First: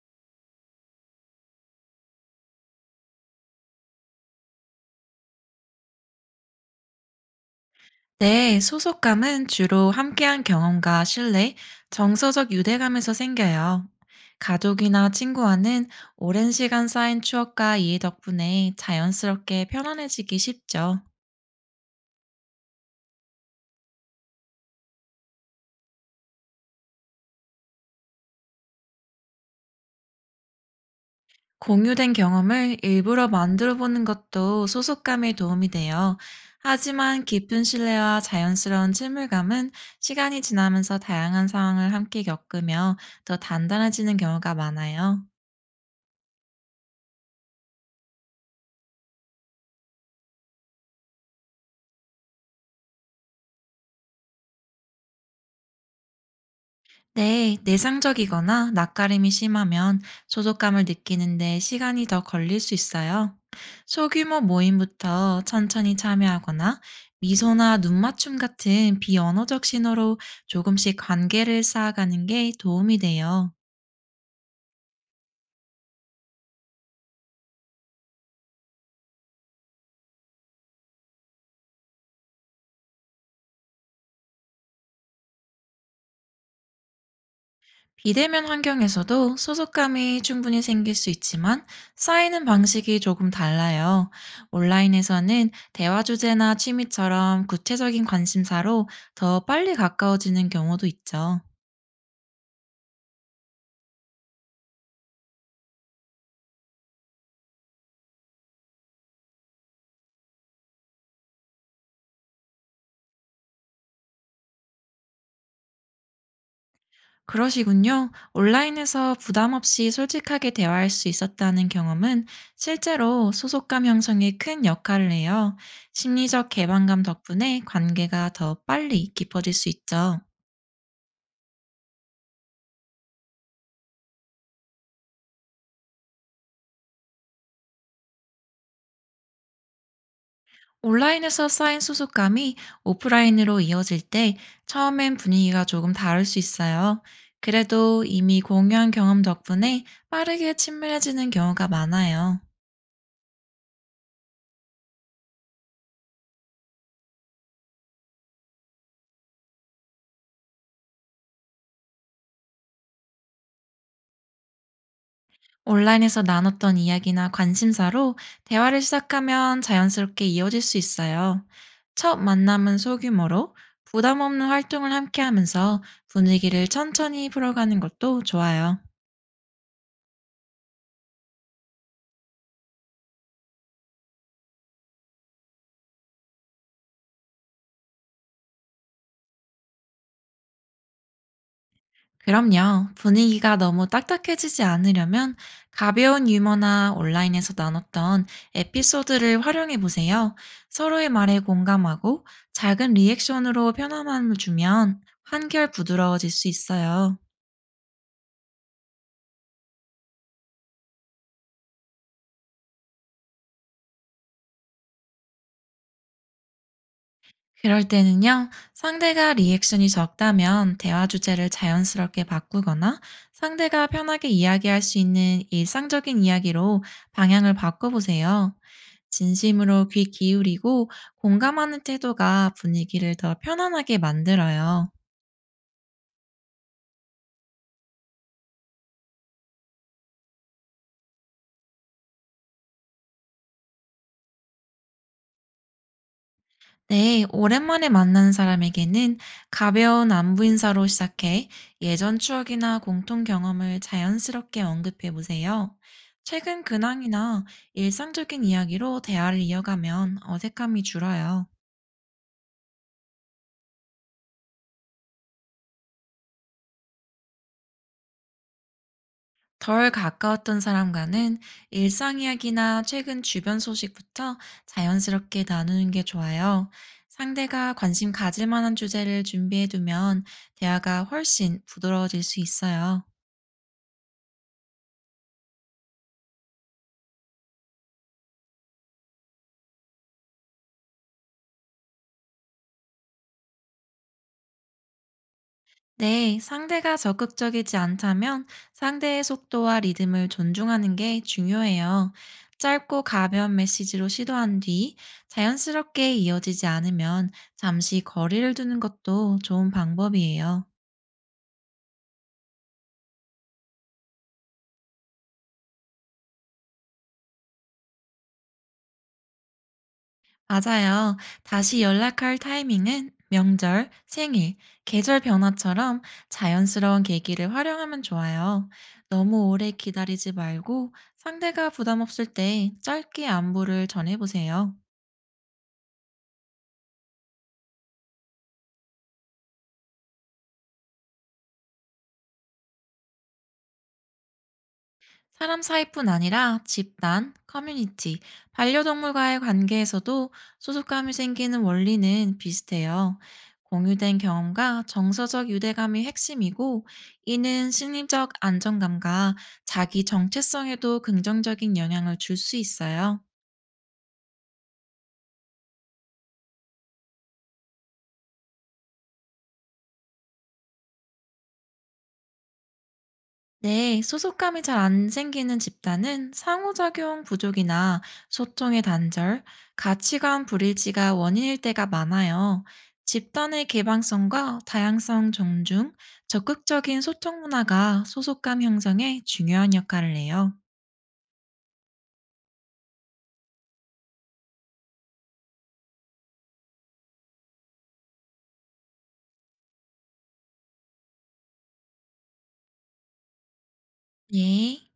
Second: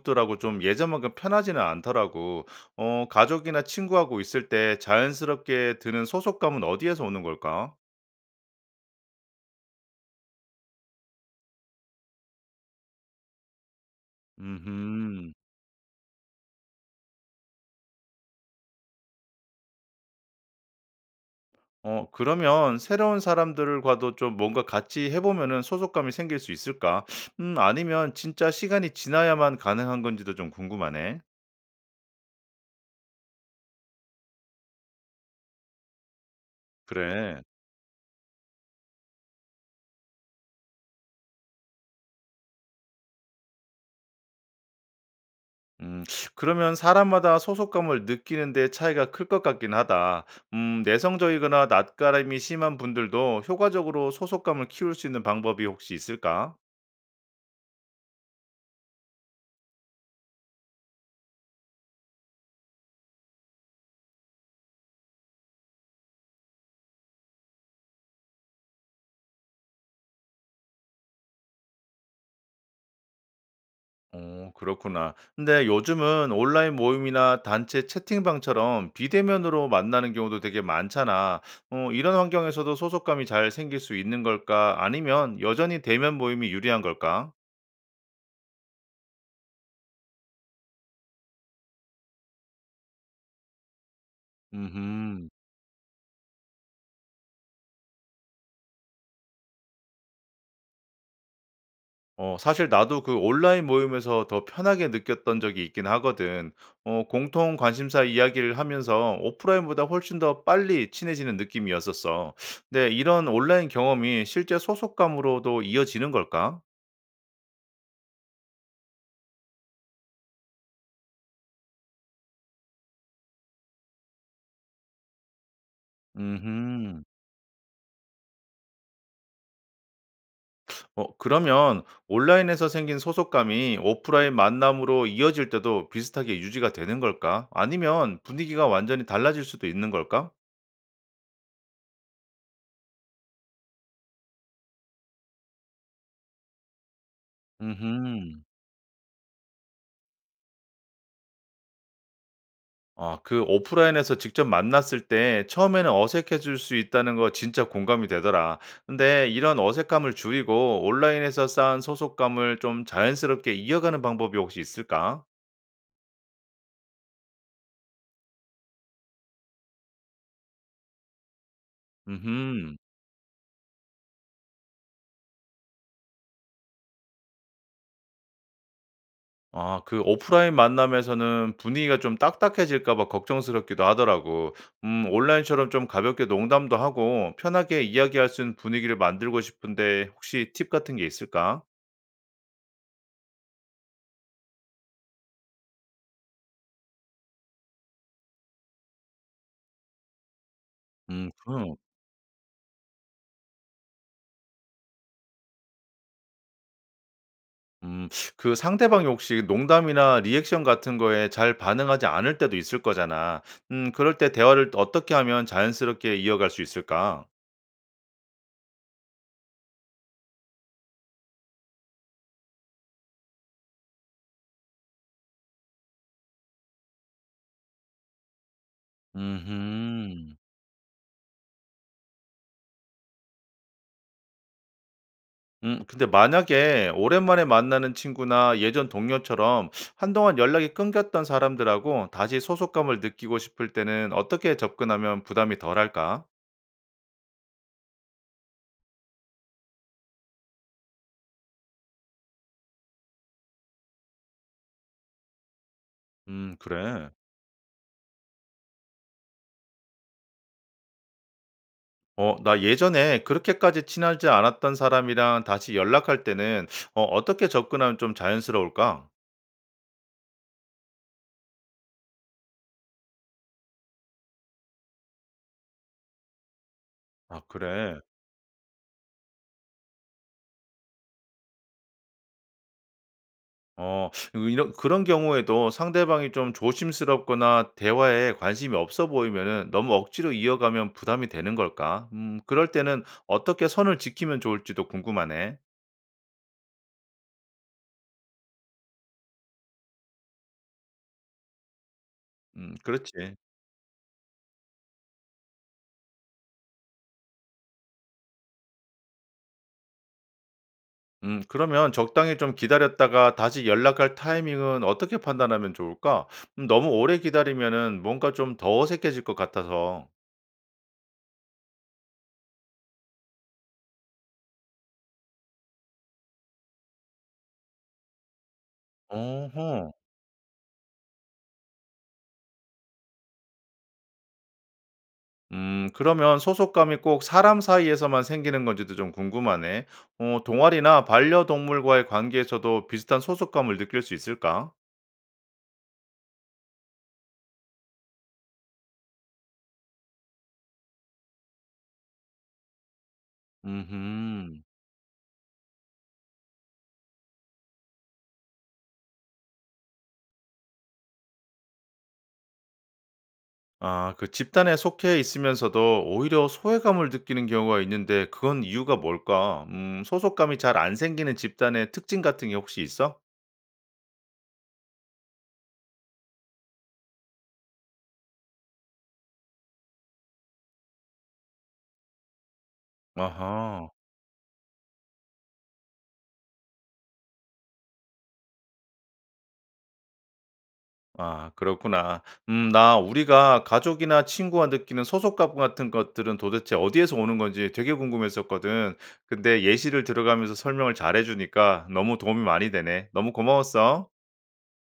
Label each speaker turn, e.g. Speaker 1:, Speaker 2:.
Speaker 1: 그것들하고 좀 예전만큼 편하지는 않더라고. 가족이나 친구하고 있을 때 자연스럽게 드는 소속감은 어디에서 오는 걸까?
Speaker 2: 네, 소속감은 주로 함께한 경험과 신뢰, 정서적 유대감에서 생겨요. 가족이나
Speaker 1: 음
Speaker 2: 친구와는 오랜 시간 쌓인 추억과 이해 덕분에 자연스럽게 편안해지기 쉽죠.
Speaker 1: 그러면 새로운 사람들과도 좀 뭔가 같이 해 보면은 소속감이 생길 수 있을까? 아니면 진짜 시간이 지나야만 가능한 건지도 좀 궁금하네.
Speaker 2: 공유된 경험을 일부러 만들어 보는 것도 소속감에 도움이 돼요. 하지만
Speaker 1: 그래.
Speaker 2: 깊은 신뢰와 자연스러운 친밀감은 시간이 지나면서 다양한 상황을 함께 겪으며 더 단단해지는 경우가 많아요.
Speaker 1: 음, 그러면 사람마다 소속감을 느끼는 데 차이가 클 것 같긴 하다. 내성적이거나 낯가림이 심한 분들도 효과적으로 소속감을 키울 수 있는 방법이 혹시 있을까?
Speaker 2: 네, 내상적이거나 낯가림이 심하면 소속감을 느끼는데 시간이 더 걸릴 수 있어요. 소규모 모임부터 천천히 참여하거나 미소나 눈맞춤 같은 비언어적 신호로 조금씩 관계를 쌓아가는 게 도움이 돼요.
Speaker 1: 어, 그렇구나. 근데 요즘은 온라인 모임이나 단체 채팅방처럼 비대면으로 만나는 경우도 되게 많잖아. 이런 환경에서도 소속감이 잘 생길 수 있는 걸까? 아니면 여전히 대면 모임이 유리한 걸까?
Speaker 2: 비대면 환경에서도 소속감이 충분히 생길 수 있지만 쌓이는 방식이 조금 달라요.
Speaker 1: 음
Speaker 2: 온라인에서는 대화 주제나 취미처럼 구체적인 관심사로 더 빨리 가까워지는 경우도 있죠.
Speaker 1: 사실 나도 그 온라인 모임에서 더 편하게 느꼈던 적이 있긴 하거든. 공통 관심사 이야기를 하면서 오프라인보다 훨씬 더 빨리 친해지는 느낌이었었어. 근데 이런 온라인 경험이 실제 소속감으로도 이어지는 걸까?
Speaker 2: 그러시군요. 온라인에서 부담 없이 솔직하게 대화할 수 있었다는 경험은 실제로 소속감 형성에 큰 역할을 해요. 심리적 개방감
Speaker 1: 음흠.
Speaker 2: 덕분에 관계가 더 빨리 깊어질 수 있죠.
Speaker 1: 그러면 온라인에서 생긴 소속감이 오프라인 만남으로 이어질 때도 비슷하게 유지가 되는 걸까? 아니면 분위기가 완전히 달라질 수도 있는 걸까?
Speaker 2: 온라인에서 쌓인 소속감이 오프라인으로 이어질 때 처음엔 분위기가 조금 다를 수 있어요. 그래도 이미
Speaker 1: 음흠.
Speaker 2: 공연 경험 덕분에 빠르게 친밀해지는 경우가 많아요.
Speaker 1: 아, 그 오프라인에서 직접 만났을 때 처음에는 어색해질 수 있다는 거 진짜 공감이 되더라. 근데 이런 어색함을 줄이고 온라인에서 쌓은 소속감을 좀 자연스럽게 이어가는 방법이 혹시 있을까?
Speaker 2: 온라인에서 나눴던 이야기나 관심사로 대화를 시작하면 자연스럽게 이어질 수 있어요. 첫
Speaker 1: 음
Speaker 2: 만남은 소규모로 부담 없는 활동을 함께 하면서 분위기를 천천히 풀어가는 것도 좋아요.
Speaker 1: 아, 그 오프라인 만남에서는 분위기가 좀 딱딱해질까 봐 걱정스럽기도 하더라고. 온라인처럼 좀 가볍게 농담도 하고 편하게 이야기할 수 있는 분위기를 만들고 싶은데 혹시 팁 같은 게 있을까?
Speaker 2: 그럼요. 분위기가 너무 딱딱해지지 않으려면 가벼운 유머나 온라인에서 나눴던 에피소드를 활용해 보세요. 서로의 말에
Speaker 1: 그럼.
Speaker 2: 공감하고 작은 리액션으로 편함을 주면 한결 부드러워질 수 있어요.
Speaker 1: 음. 그 상대방이 혹시 농담이나 리액션 같은 거에 잘 반응하지 않을 때도 있을 거잖아. 그럴 때 대화를 어떻게 하면 자연스럽게 이어갈 수 있을까?
Speaker 2: 그럴 때는요, 상대가 리액션이 적다면 대화 주제를 자연스럽게 바꾸거나 상대가 편하게 이야기할 수 있는 일상적인 이야기로 방향을 바꿔보세요. 진심으로 귀
Speaker 1: 음흠.
Speaker 2: 기울이고 공감하는 태도가 분위기를 더 편안하게 만들어요.
Speaker 1: 근데 만약에 오랜만에 만나는 친구나 예전 동료처럼 한동안 연락이 끊겼던 사람들하고 다시 소속감을 느끼고 싶을 때는 어떻게 접근하면 부담이 덜할까?
Speaker 2: 네, 오랜만에 만난 사람에게는 가벼운 안부 인사로 시작해 예전 추억이나 공통 경험을 자연스럽게 언급해 보세요. 최근
Speaker 1: 그래.
Speaker 2: 근황이나 일상적인 이야기로 대화를 이어가면 어색함이 줄어요.
Speaker 1: 나 예전에 그렇게까지 친하지 않았던 사람이랑 다시 연락할 때는 어떻게 접근하면 좀 자연스러울까?
Speaker 2: 덜 가까웠던 사람과는 일상 이야기나 최근 주변 소식부터 자연스럽게 나누는 게 좋아요.
Speaker 1: 아,
Speaker 2: 상대가
Speaker 1: 그래.
Speaker 2: 관심 가질 만한 주제를 준비해 두면 대화가 훨씬 부드러워질 수 있어요.
Speaker 1: 그런 경우에도 상대방이 좀 조심스럽거나 대화에 관심이 없어 보이면은 너무 억지로 이어가면 부담이 되는 걸까? 그럴 때는 어떻게 선을 지키면 좋을지도 궁금하네.
Speaker 2: 네, 상대가 적극적이지 않다면 상대의 속도와 리듬을 존중하는 게 중요해요. 짧고
Speaker 1: 그렇지.
Speaker 2: 가벼운 메시지로 시도한 뒤 자연스럽게 이어지지 않으면 잠시 거리를 두는 것도 좋은 방법이에요.
Speaker 1: 그러면 적당히 좀 기다렸다가 다시 연락할 타이밍은 어떻게 판단하면 좋을까? 너무 오래 기다리면은 뭔가 좀 더 어색해질 것 같아서.
Speaker 2: 맞아요. 다시 연락할 타이밍은 명절, 생일, 계절 변화처럼 자연스러운 계기를 활용하면 좋아요. 너무
Speaker 1: 어허.
Speaker 2: 오래 기다리지 말고 상대가 부담 없을 때 짧게 안부를 전해보세요.
Speaker 1: 그러면 소속감이 꼭 사람 사이에서만 생기는 건지도 좀 궁금하네. 동아리나 반려동물과의 관계에서도 비슷한 소속감을 느낄 수 있을까?
Speaker 2: 사람 사이뿐 아니라 집단, 커뮤니티, 반려동물과의 관계에서도 소속감이 생기는 원리는 비슷해요. 공유된
Speaker 1: 음흠.
Speaker 2: 경험과 정서적 유대감이 핵심이고, 이는 심리적 안정감과 자기 정체성에도 긍정적인 영향을 줄 수 있어요.
Speaker 1: 아, 그 집단에 속해 있으면서도 오히려 소외감을 느끼는 경우가 있는데 그건 이유가 뭘까? 소속감이 잘 안 생기는 집단의 특징 같은 게 혹시 있어?
Speaker 2: 네, 소속감이 잘 안 생기는 집단은 상호작용 부족이나 소통의 단절, 가치관 불일치가 원인일 때가 많아요. 집단의
Speaker 1: 아하.
Speaker 2: 개방성과 다양성 존중, 적극적인 소통 문화가 소속감 형성에 중요한 역할을 해요.
Speaker 1: 아, 그렇구나. 나 우리가 가족이나 친구와 느끼는 소속감 같은 것들은 도대체 어디에서 오는 건지 되게 궁금했었거든. 근데 예시를 들어가면서 설명을 잘해주니까 너무 도움이 많이 되네. 너무 고마웠어.
Speaker 2: 네.